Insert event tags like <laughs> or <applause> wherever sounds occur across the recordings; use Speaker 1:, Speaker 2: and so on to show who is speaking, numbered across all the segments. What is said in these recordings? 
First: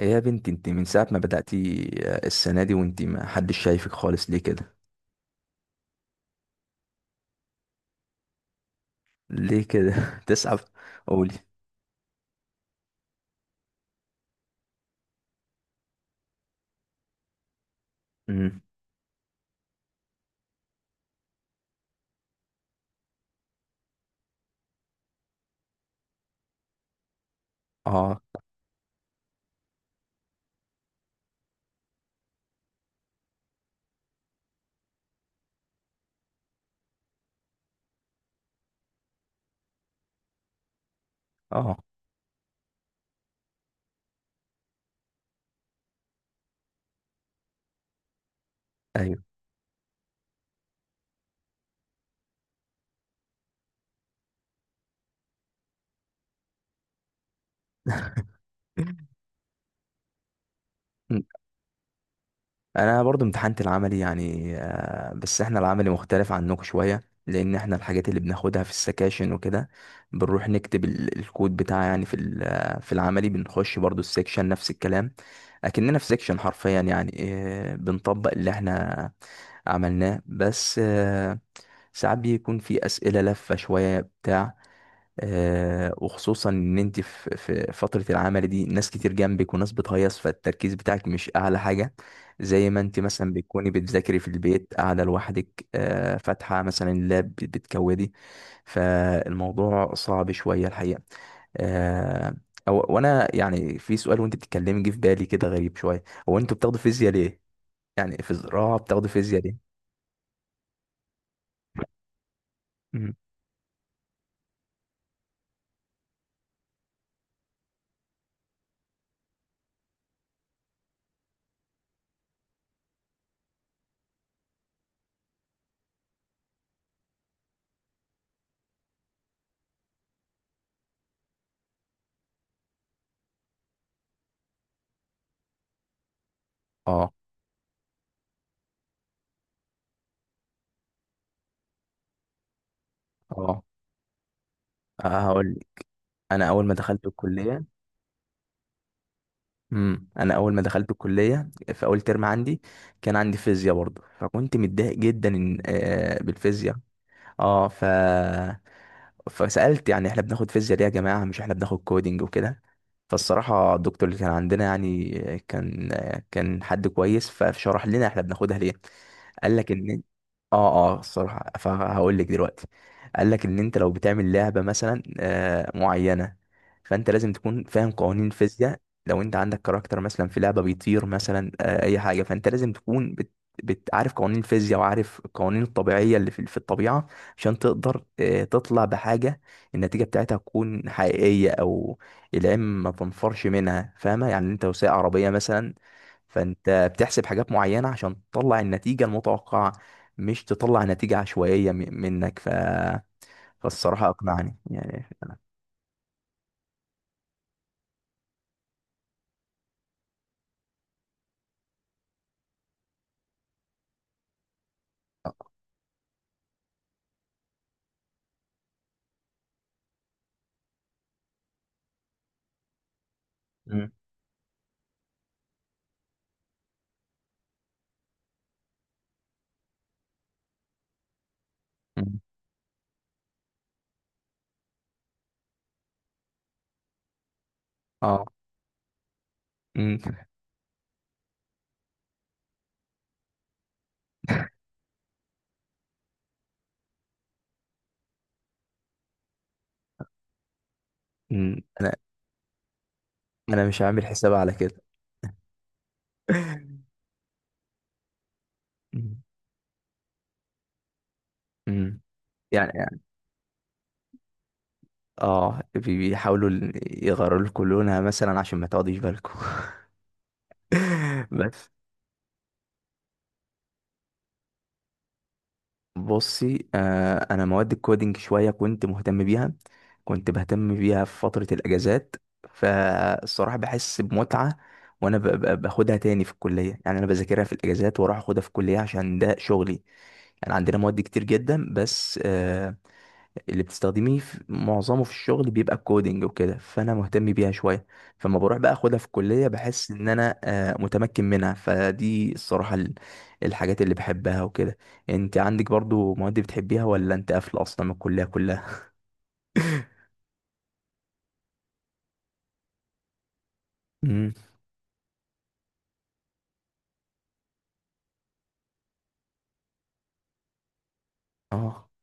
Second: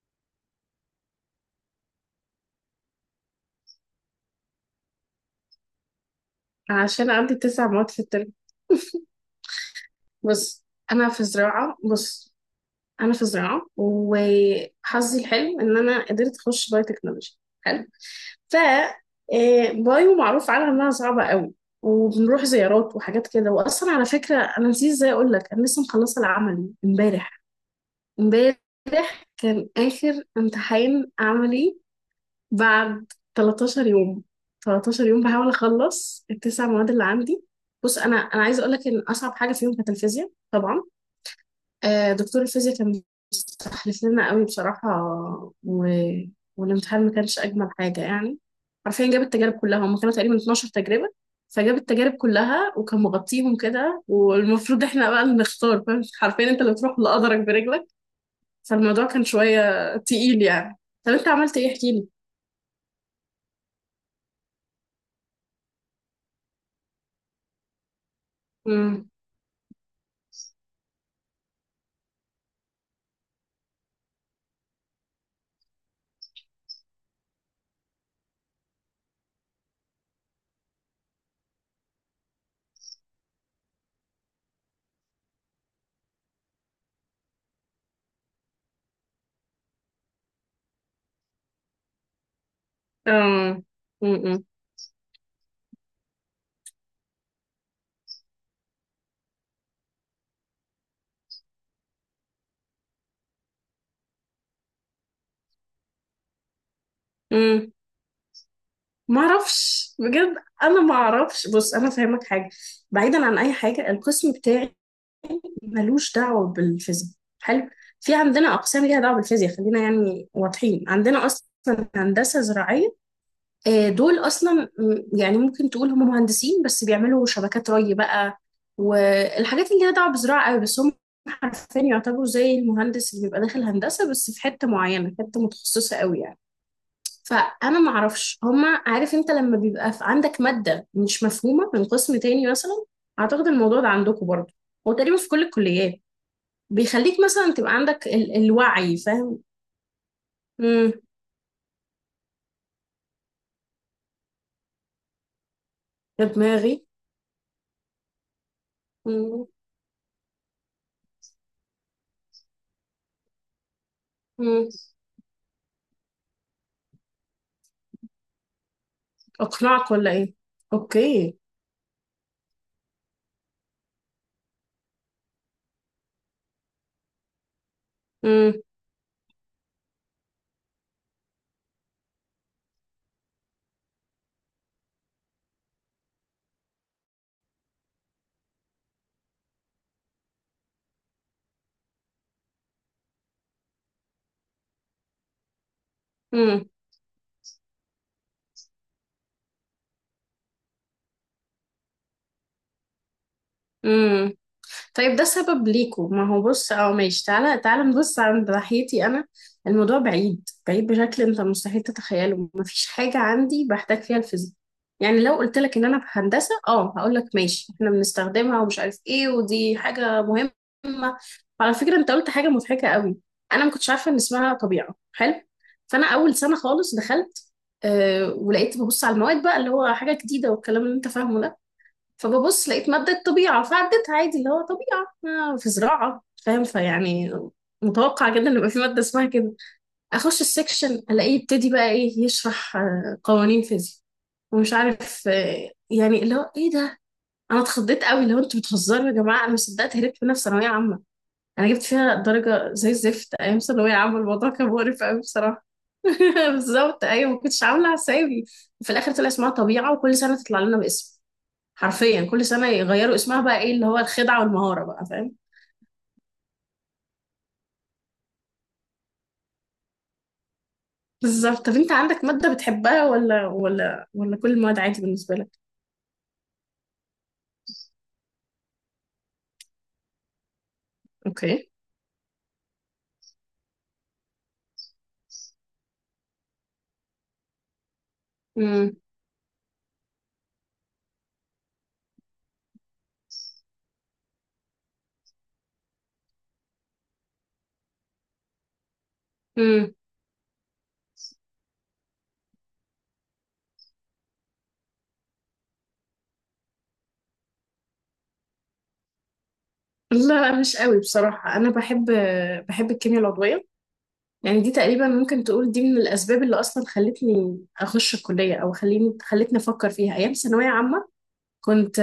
Speaker 1: إيه يا بنتي انت من ساعة ما بدأتي السنة دي وانت ما حدش شايفك خالص ليه كده؟
Speaker 2: عشان عندي تسع مواد في الترم. <laughs>
Speaker 1: ليه كده؟ <laughs> تسعف؟
Speaker 2: بص. انا في
Speaker 1: قولي.
Speaker 2: زراعه بص انا في زراعه وحظي الحلو ان انا قدرت اخش بايو تكنولوجي حلو. ف
Speaker 1: امم.
Speaker 2: آه، بايو معروف عنها انها صعبه قوي، وبنروح زيارات وحاجات كده. واصلا على فكره، انا نسيت ازاي اقول لك، انا لسه مخلصه العملي
Speaker 1: اه.
Speaker 2: امبارح كان اخر امتحان عملي، بعد 13 يوم. 13 يوم بحاول اخلص التسع مواد اللي عندي. بص، انا عايزه اقول لك ان اصعب حاجه فيهم كانت الفيزياء طبعا.
Speaker 1: اه.
Speaker 2: دكتور الفيزياء كان مستحلف لنا قوي بصراحه، و... والامتحان ما كانش اجمل حاجه يعني. حرفيا
Speaker 1: ايوه.
Speaker 2: جاب التجارب كلها، هم كانوا تقريبا 12 تجربه. فجاب التجارب كلها وكان مغطيهم كده، والمفروض احنا بقى اللي نختار، فاهم؟ حرفيا انت اللي تروح لقدرك برجلك.
Speaker 1: <laughs>
Speaker 2: فالموضوع كان شويه تقيل يعني. طب
Speaker 1: مم.
Speaker 2: انت عملت ايه، احكي
Speaker 1: انا برضو امتحنت العملي يعني بس احنا العملي مختلف عنكم شوية، لان احنا الحاجات اللي بناخدها في
Speaker 2: لي.
Speaker 1: السكاشن وكده بنروح نكتب الكود بتاع، يعني في ال- آه، في العملي بنخش برضو السكشن نفس الكلام، اكننا في سكشن حرفيا، يعني بنطبق اللي احنا عملناه بس. ساعات بيكون في أسئلة لفة شوية بتاع. وخصوصا إن أنت في فترة العمل دي ناس كتير جنبك وناس بتهيص، فالتركيز بتاعك مش أعلى حاجة، زي ما أنت مثلا
Speaker 2: اه.
Speaker 1: بتكوني بتذاكري في
Speaker 2: م-م.
Speaker 1: البيت قاعدة لوحدك، فاتحة مثلا اللاب بتكودي. فالموضوع صعب شوية الحقيقة. آه أو وأنا يعني في سؤال وأنت بتتكلمي جه في بالي كده غريب شوية. هو أنتوا بتاخدوا فيزياء ليه؟
Speaker 2: م.
Speaker 1: يعني في زراعة بتاخدوا
Speaker 2: ما
Speaker 1: فيزياء ليه؟
Speaker 2: اعرفش بجد. انا ما اعرفش. بص، انا فاهمك حاجه،
Speaker 1: مم.
Speaker 2: بعيدا عن اي حاجه القسم بتاعي ملوش دعوه بالفيزياء. حلو. في عندنا اقسام ليها دعوه بالفيزياء، خلينا يعني واضحين، عندنا اصلا هندسه زراعيه. دول اصلا، يعني ممكن تقول هم مهندسين بس بيعملوا شبكات ري بقى، والحاجات اللي ليها دعوه بالزراعه قوي، بس هم حرفيا يعتبروا زي المهندس اللي بيبقى داخل هندسه، بس في حته معينه، حته متخصصه قوي يعني.
Speaker 1: اه.
Speaker 2: فانا ما اعرفش هما. عارف، انت لما بيبقى في عندك ماده مش مفهومه من قسم تاني مثلا، اعتقد
Speaker 1: اه.
Speaker 2: الموضوع ده عندكم برضه، هو تقريبا في كل
Speaker 1: هقول.
Speaker 2: الكليات،
Speaker 1: انا اول ما دخلت
Speaker 2: بيخليك مثلا
Speaker 1: الكليه.
Speaker 2: تبقى عندك الوعي، فاهم؟
Speaker 1: امم. انا اول ما دخلت
Speaker 2: امم.
Speaker 1: الكليه في اول ترم عندي كان عندي فيزياء برضه، فكنت متضايق جدا
Speaker 2: يا
Speaker 1: بالفيزياء.
Speaker 2: دماغي.
Speaker 1: اه ف
Speaker 2: امم.
Speaker 1: فسألت يعني احنا بناخد فيزياء ليه يا جماعة؟ مش احنا بناخد كودينج وكده. فالصراحة الدكتور اللي كان عندنا يعني كان كان حد كويس، فشرح لنا احنا بناخدها ليه. قال لك
Speaker 2: اقنعك
Speaker 1: ان
Speaker 2: ولا ايه؟
Speaker 1: اه اه،
Speaker 2: اوكي.
Speaker 1: الصراحة فهقول لك دلوقتي. قال لك ان انت لو بتعمل لعبة مثلا معينة، فانت لازم تكون فاهم قوانين
Speaker 2: امم.
Speaker 1: فيزياء. لو انت عندك كاركتر مثلا في لعبة بيطير مثلا اي حاجة، فانت لازم تكون بتعرف قوانين الفيزياء وعارف القوانين الطبيعية اللي في الطبيعة، عشان تقدر تطلع بحاجة النتيجة بتاعتها تكون حقيقية، أو العلم ما تنفرش منها. فاهمة؟ يعني أنت لو سايق عربية مثلا، فأنت بتحسب حاجات معينة عشان تطلع النتيجة المتوقعة، مش تطلع نتيجة عشوائية منك. فالصراحة
Speaker 2: امم.
Speaker 1: أقنعني يعني.
Speaker 2: طيب ده سبب ليكوا. ما هو بص، اه ماشي، تعالى تعالى نبص عند ناحيتي انا. الموضوع بعيد بعيد بشكل انت مستحيل تتخيله، مفيش حاجة عندي بحتاج فيها الفيزياء. يعني لو قلت لك ان انا في هندسة، اه هقول لك ماشي، احنا بنستخدمها ومش عارف ايه، ودي حاجة مهمة. وعلى فكرة، انت قلت حاجة مضحكة قوي، انا ما
Speaker 1: مم.
Speaker 2: كنتش عارفة ان اسمها طبيعة. حلو. فانا اول سنة خالص دخلت، آه ولقيت ببص على المواد بقى، اللي هو حاجة جديدة، والكلام اللي انت فاهمه ده.
Speaker 1: مم.
Speaker 2: فببص لقيت مادة طبيعة فعديتها عادي، اللي هو طبيعة في زراعة، فاهم؟ فيعني
Speaker 1: اه.
Speaker 2: متوقع جدا ان يبقى في مادة اسمها كده.
Speaker 1: مم.
Speaker 2: اخش السكشن الاقيه يبتدي بقى ايه، يشرح قوانين فيزياء، ومش عارف، يعني اللي هو ايه ده. انا اتخضيت قوي، اللي هو انتوا بتهزروا يا جماعة، انا مش صدقت هربت منها في ثانوية عامة.
Speaker 1: مم.
Speaker 2: انا جبت
Speaker 1: أنا
Speaker 2: فيها درجة زي الزفت ايام
Speaker 1: مش
Speaker 2: ثانوية
Speaker 1: هعمل
Speaker 2: عامة،
Speaker 1: حساب
Speaker 2: الموضوع
Speaker 1: على
Speaker 2: كان
Speaker 1: كده.
Speaker 2: مقرف قوي بصراحة. <laughs>
Speaker 1: <laughs>
Speaker 2: بالظبط، ايوه ما كنتش عاملة حسابي. وفي الاخر
Speaker 1: مم.
Speaker 2: طلع اسمها طبيعة، وكل سنة تطلع لنا باسم.
Speaker 1: مم.
Speaker 2: حرفيا كل سنة
Speaker 1: يعني
Speaker 2: يغيروا اسمها بقى ايه، اللي هو الخدعة والمهارة بقى، فاهم؟
Speaker 1: بيحاولوا يغيروا لكم لونها مثلا عشان ما تقعديش بالكم.
Speaker 2: بالظبط.
Speaker 1: بس
Speaker 2: طب انت عندك مادة بتحبها، ولا كل المواد عادي بالنسبة لك؟
Speaker 1: بصي، انا مواد الكودينج شويه كنت مهتم بيها، كنت بهتم بيها في فتره
Speaker 2: اوكي.
Speaker 1: الاجازات. فالصراحه بحس بمتعه. وانا باخدها تاني في الكليه، يعني انا بذاكرها في الاجازات واروح اخدها في الكليه
Speaker 2: امم.
Speaker 1: عشان ده شغلي. يعني عندنا مواد كتير جدا بس اللي بتستخدميه في معظمه في الشغل بيبقى الكودينج وكده، فانا مهتم بيها شويه. فلما بروح بقى اخدها في الكليه بحس
Speaker 2: امم.
Speaker 1: ان انا متمكن منها، فدي الصراحه الحاجات اللي بحبها وكده. انت عندك برضو مواد بتحبيها، ولا انت قافله اصلا من الكليه كلها؟ <laughs>
Speaker 2: لا مش قوي بصراحة، انا بحب الكيمياء العضوية.
Speaker 1: امم.
Speaker 2: يعني دي تقريبا ممكن تقول، دي من الاسباب اللي اصلا خلتني اخش الكلية، او خليني خلتني افكر فيها ايام ثانوية عامة.
Speaker 1: اه.
Speaker 2: كنت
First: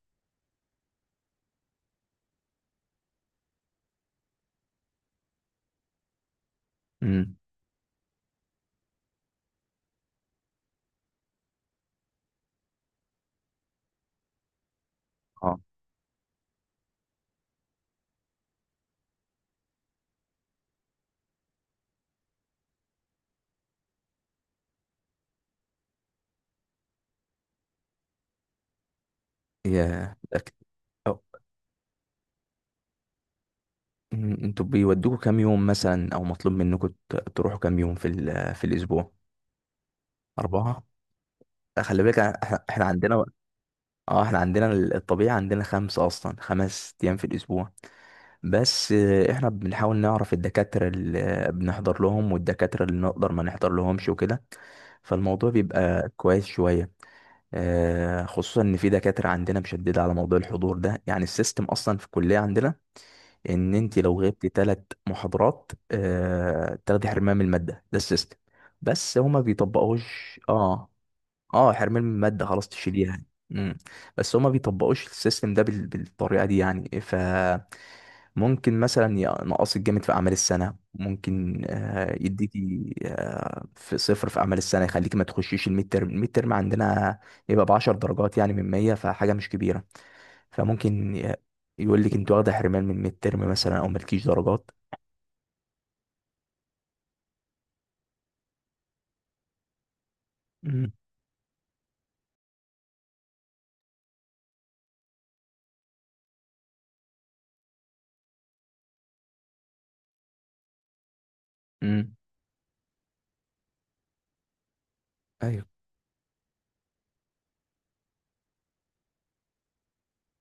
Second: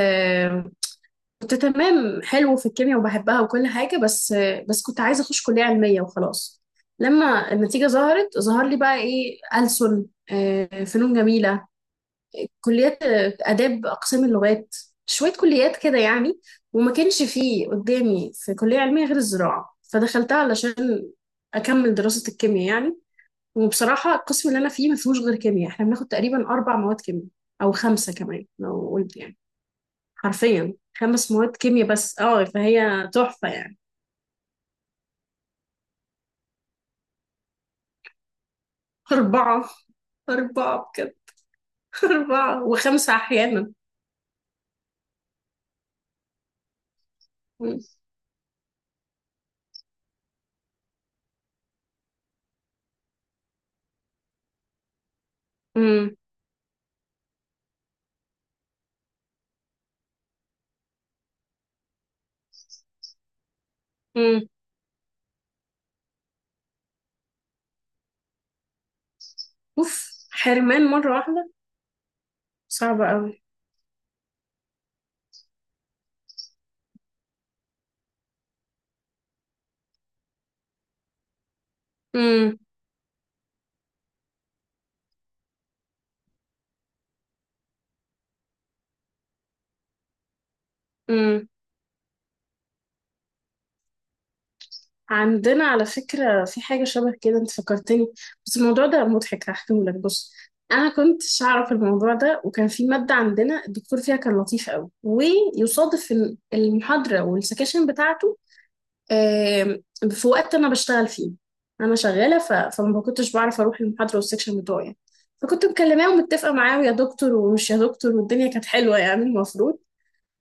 Speaker 2: كنت تمام حلو في الكيمياء وبحبها وكل حاجة. بس كنت عايزة أخش كلية علمية وخلاص.
Speaker 1: امم.
Speaker 2: لما النتيجة ظهرت ظهر لي بقى إيه، ألسن، فنون جميلة، كليات، آداب، أقسام اللغات، شوية
Speaker 1: اه.
Speaker 2: كليات كده يعني. وما كانش فيه قدامي في كلية علمية غير الزراعة، فدخلتها علشان أكمل دراسة الكيمياء يعني. وبصراحة القسم اللي أنا فيه ما فيهوش غير كيمياء، إحنا بناخد تقريبا أربع مواد كيمياء، أو خمسة كمان لو قلت يعني.
Speaker 1: يا متأكد.
Speaker 2: حرفيا
Speaker 1: أو-
Speaker 2: خمس مواد كيمياء بس، اه فهي تحفة يعني.
Speaker 1: أمم، انتوا بيودوكوا كام يوم مثلا، او مطلوب منكم تروحوا كام يوم في الاسبوع؟
Speaker 2: أربعة.
Speaker 1: اربعه؟
Speaker 2: أربعة بجد.
Speaker 1: خلي
Speaker 2: <laughs>
Speaker 1: بالك احنا.
Speaker 2: أربعة
Speaker 1: إحنا
Speaker 2: وخمسة
Speaker 1: عندنا
Speaker 2: أحيانا.
Speaker 1: اه احنا عندنا الطبيعي عندنا خمسة، اصلا خمس ايام في الاسبوع،
Speaker 2: مم.
Speaker 1: بس احنا بنحاول نعرف الدكاترة اللي بنحضر لهم والدكاترة اللي نقدر ما نحضر لهمش وكده، فالموضوع بيبقى
Speaker 2: مم.
Speaker 1: كويس شوية. خصوصا ان في دكاترة عندنا مشددة على موضوع الحضور ده، يعني السيستم اصلا في الكلية عندنا ان انت لو
Speaker 2: مم.
Speaker 1: غبت ثلاث محاضرات تاخدي حرمان من المادة. ده السيستم، بس هما
Speaker 2: أوف
Speaker 1: بيطبقوش.
Speaker 2: حرمان
Speaker 1: اه.
Speaker 2: مرة واحدة؟
Speaker 1: اه، حرمان من المادة خلاص،
Speaker 2: صعبة
Speaker 1: تشيليه يعني.
Speaker 2: أوي.
Speaker 1: امم. بس هما بيطبقوش السيستم ده بالطريقة دي، يعني فممكن مثلا ينقصك جامد في أعمال السنة، ممكن
Speaker 2: مم.
Speaker 1: يديكي في صفر في أعمال السنة، يخليكي ما تخشيش الميد ترم. الميد ترم عندنا يبقى بعشر درجات يعني من مية، فحاجة مش كبيرة. فممكن ي-
Speaker 2: مم.
Speaker 1: يقول لك انت واخدة حرمان من الميد ترم مثلا أو مالكيش درجات.
Speaker 2: عندنا على فكرة في حاجة شبه كده، أنت فكرتني، بس الموضوع ده مضحك هحكيهولك. بص، أنا
Speaker 1: امم.
Speaker 2: كنتش أعرف الموضوع ده، وكان في مادة عندنا الدكتور فيها كان لطيف أوي، ويصادف إن المحاضرة والسكاشن بتاعته آم، في وقت انا بشتغل فيه. انا
Speaker 1: امم.
Speaker 2: شغاله، فما كنتش بعرف اروح المحاضره والسكشن بتوعي. فكنت
Speaker 1: ايوه.
Speaker 2: مكلماه ومتفقه معاه، يا دكتور ومش يا دكتور، والدنيا كانت حلوه يعني المفروض.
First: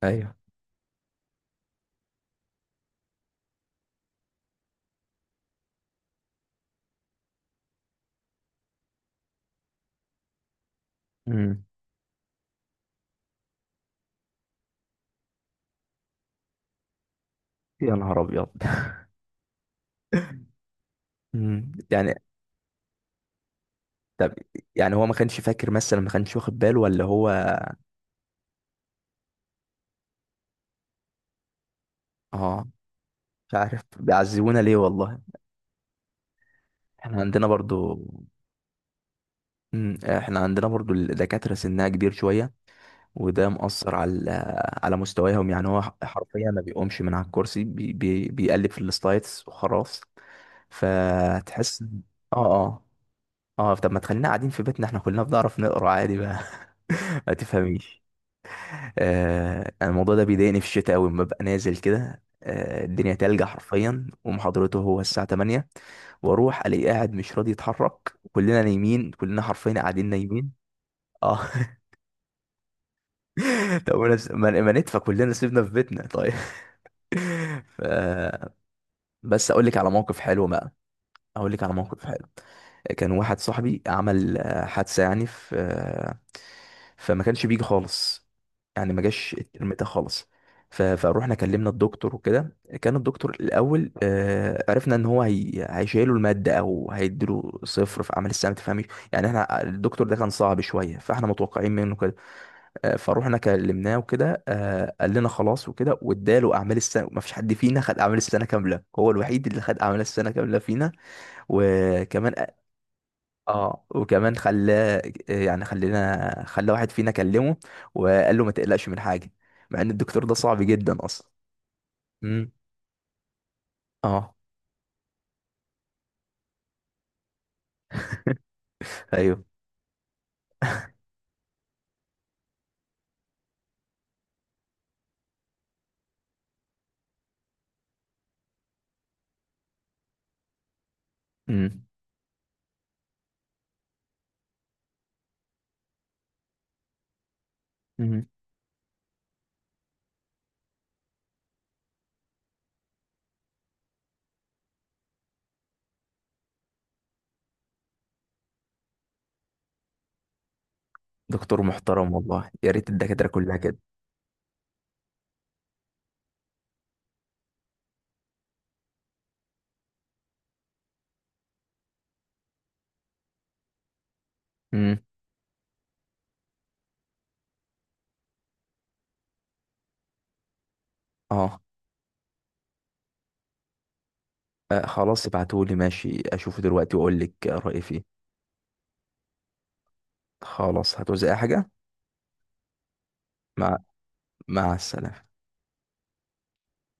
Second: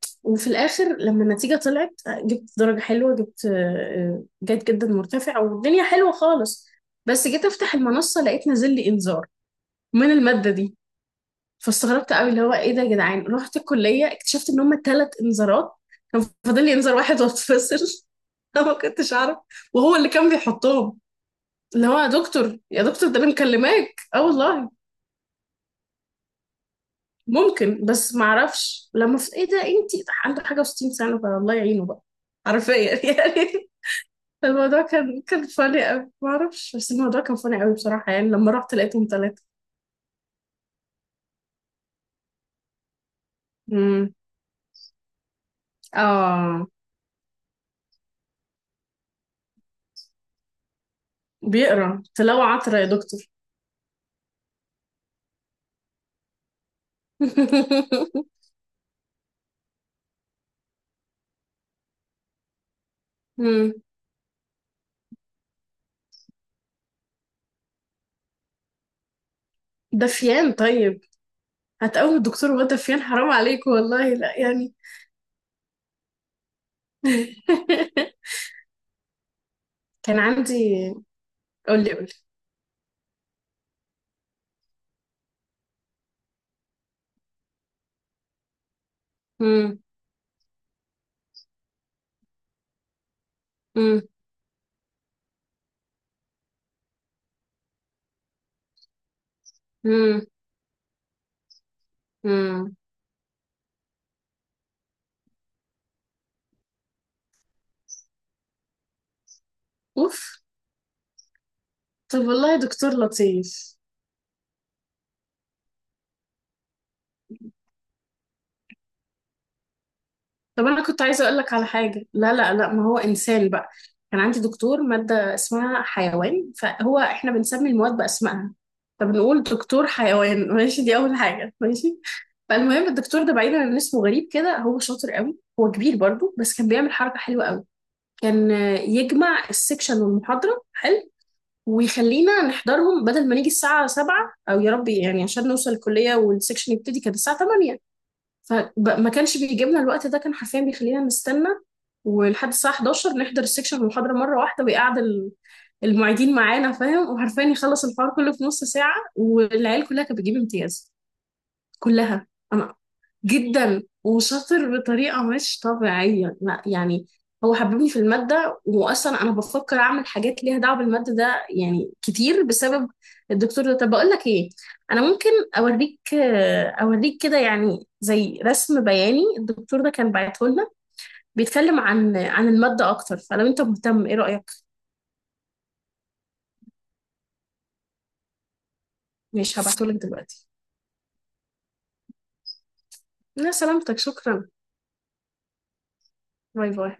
Speaker 1: ايوه.
Speaker 2: وفي الاخر لما النتيجه طلعت، جبت درجه حلوه، جبت جيد جدا مرتفع، والدنيا حلوه خالص. بس جيت افتح المنصه لقيت نازل لي انذار من الماده دي.
Speaker 1: امم.
Speaker 2: فاستغربت قوي، اللي هو ايه ده يا جدعان؟ رحت الكليه اكتشفت ان هم ثلاث انذارات، كان فاضل لي انذار واحد
Speaker 1: يا
Speaker 2: واتفصل.
Speaker 1: نهار أبيض!
Speaker 2: <laughs> انا ما
Speaker 1: <laughs>
Speaker 2: كنتش اعرف، وهو اللي كان بيحطهم،
Speaker 1: مم.
Speaker 2: اللي هو يا
Speaker 1: يعني
Speaker 2: دكتور يا دكتور ده انا مكلماك، اه
Speaker 1: طب
Speaker 2: والله.
Speaker 1: يعني هو ما كانش فاكر مثلا، ما كانش واخد باله، ولا هو؟
Speaker 2: ممكن، بس ما اعرفش، لما في ايه ده انتي، ده عنده حاجه و60 سنه، فالله يعينه بقى.
Speaker 1: اه،
Speaker 2: حرفيا <laughs>
Speaker 1: مش
Speaker 2: يعني.
Speaker 1: عارف بيعذبونا ليه
Speaker 2: الموضوع
Speaker 1: والله.
Speaker 2: كان فاني قوي ما اعرفش، بس
Speaker 1: احنا
Speaker 2: الموضوع كان
Speaker 1: عندنا
Speaker 2: فاني قوي
Speaker 1: برضو.
Speaker 2: بصراحه يعني، لما رحت لقيتهم ثلاثه.
Speaker 1: مم، احنا عندنا برضو الدكاترة سنها كبير شوية، وده مؤثر
Speaker 2: امم.
Speaker 1: على على مستواهم، يعني هو حرفيا ما
Speaker 2: اه.
Speaker 1: بيقومش من على الكرسي، بي بي بيقلب في السلايدز وخلاص. فتحس
Speaker 2: بيقرا
Speaker 1: اه
Speaker 2: تلاوه عطره
Speaker 1: اه.
Speaker 2: يا دكتور.
Speaker 1: اه، طب ما تخلينا قاعدين في بيتنا، احنا كلنا بنعرف نقرا عادي بقى. <laughs> ما تفهميش.
Speaker 2: <laughs>
Speaker 1: آه، أنا الموضوع ده بيضايقني في الشتاء أوي، لما ببقى نازل كده، الدنيا تلج
Speaker 2: امم.
Speaker 1: حرفيا، ومحاضرته هو الساعة 8، واروح الاقيه قاعد مش راضي يتحرك، كلنا نايمين، كلنا حرفيا قاعدين نايمين.
Speaker 2: دفيان طيب.
Speaker 1: اه.
Speaker 2: هتقوم الدكتور وهو دفيان، حرام عليك
Speaker 1: <laughs> طب ما
Speaker 2: والله،
Speaker 1: نفس-
Speaker 2: لا
Speaker 1: ما- ما
Speaker 2: يعني.
Speaker 1: ندفى كلنا سيبنا في بيتنا طيب. <laughs> ف...
Speaker 2: <laughs>
Speaker 1: بس اقول لك على موقف
Speaker 2: كان
Speaker 1: حلو بقى.
Speaker 2: عندي.
Speaker 1: هقول لك على
Speaker 2: قولي
Speaker 1: موقف
Speaker 2: قولي.
Speaker 1: حلو. كان واحد صاحبي عمل حادثة يعني في فما كانش بيجي خالص، يعني ما جاش الترم
Speaker 2: امم.
Speaker 1: ده خالص. فروحنا كلمنا الدكتور وكده. كان الدكتور الأول
Speaker 2: امم.
Speaker 1: عرفنا إن هو هيشيله المادة أو هيديله صفر في عمل السنة. ما تفهميش، يعني احنا الدكتور ده
Speaker 2: امم.
Speaker 1: كان صعب شوية، فاحنا متوقعين منه كده.
Speaker 2: امم.
Speaker 1: فروحنا كلمناه وكده. قال لنا خلاص وكده، واداله أعمال السنة، ما فيش حد فينا خد أعمال السنة كاملة، هو الوحيد اللي خد أعمال
Speaker 2: اوف.
Speaker 1: السنة كاملة فينا.
Speaker 2: طب
Speaker 1: وكمان
Speaker 2: والله دكتور لطيف.
Speaker 1: اه، وكمان خلاه، يعني خلى واحد فينا كلمه، وقال له ما تقلقش من حاجه، مع ان الدكتور ده صعب
Speaker 2: طب انا
Speaker 1: جدا
Speaker 2: كنت عايزه
Speaker 1: اصلا.
Speaker 2: اقول لك على حاجه. لا لا
Speaker 1: امم.
Speaker 2: لا، ما هو انسان بقى. كان
Speaker 1: اه.
Speaker 2: عندي دكتور ماده اسمها حيوان، فهو احنا بنسمي المواد باسمائها، فبنقول
Speaker 1: ايوه.
Speaker 2: دكتور حيوان. <laughs> ماشي، دي اول حاجه، ماشي. فالمهم الدكتور ده بعيدا عن اسمه غريب كده، هو شاطر قوي، هو كبير برضو، بس كان بيعمل حركه حلوه قوي. كان يجمع السكشن والمحاضره. حلو.
Speaker 1: امم.
Speaker 2: ويخلينا نحضرهم، بدل ما نيجي الساعه 7 او يا ربي يعني عشان نوصل الكليه والسكشن يبتدي كانت الساعه 8،
Speaker 1: امم.
Speaker 2: فما كانش بيجيب لنا الوقت ده، كان حرفيا بيخلينا نستنى ولحد الساعة 11 نحضر السكشن المحاضرة مرة واحدة. ويقعد المعيدين معانا، فاهم؟ وحرفيا يخلص الحوار كله في نص ساعة، والعيال كلها كانت بتجيب امتياز.
Speaker 1: دكتور محترم
Speaker 2: كلها.
Speaker 1: والله، يا
Speaker 2: انا
Speaker 1: ريت الدكاتره كلها كده.
Speaker 2: جدا وشاطر بطريقه مش طبيعيه، لا يعني. هو حببني في الماده، واصلا انا بفكر اعمل حاجات ليها دعوه بالماده ده يعني كتير بسبب الدكتور ده. طب بقول لك ايه،
Speaker 1: امم.
Speaker 2: انا ممكن اوريك. اوريك كده يعني زي رسم بياني. الدكتور ده كان بعته لنا
Speaker 1: اه.
Speaker 2: بيتكلم عن الماده اكتر، فلو انت مهتم ايه رايك؟
Speaker 1: آه، خلاص ابعتهولي ماشي، اشوفه دلوقتي واقول لك رايي فيه.
Speaker 2: ماشي هبعته لك دلوقتي.
Speaker 1: خلاص هتوزع حاجه؟
Speaker 2: لا
Speaker 1: مع
Speaker 2: سلامتك، شكرا.
Speaker 1: مع السلامه.
Speaker 2: باي باي.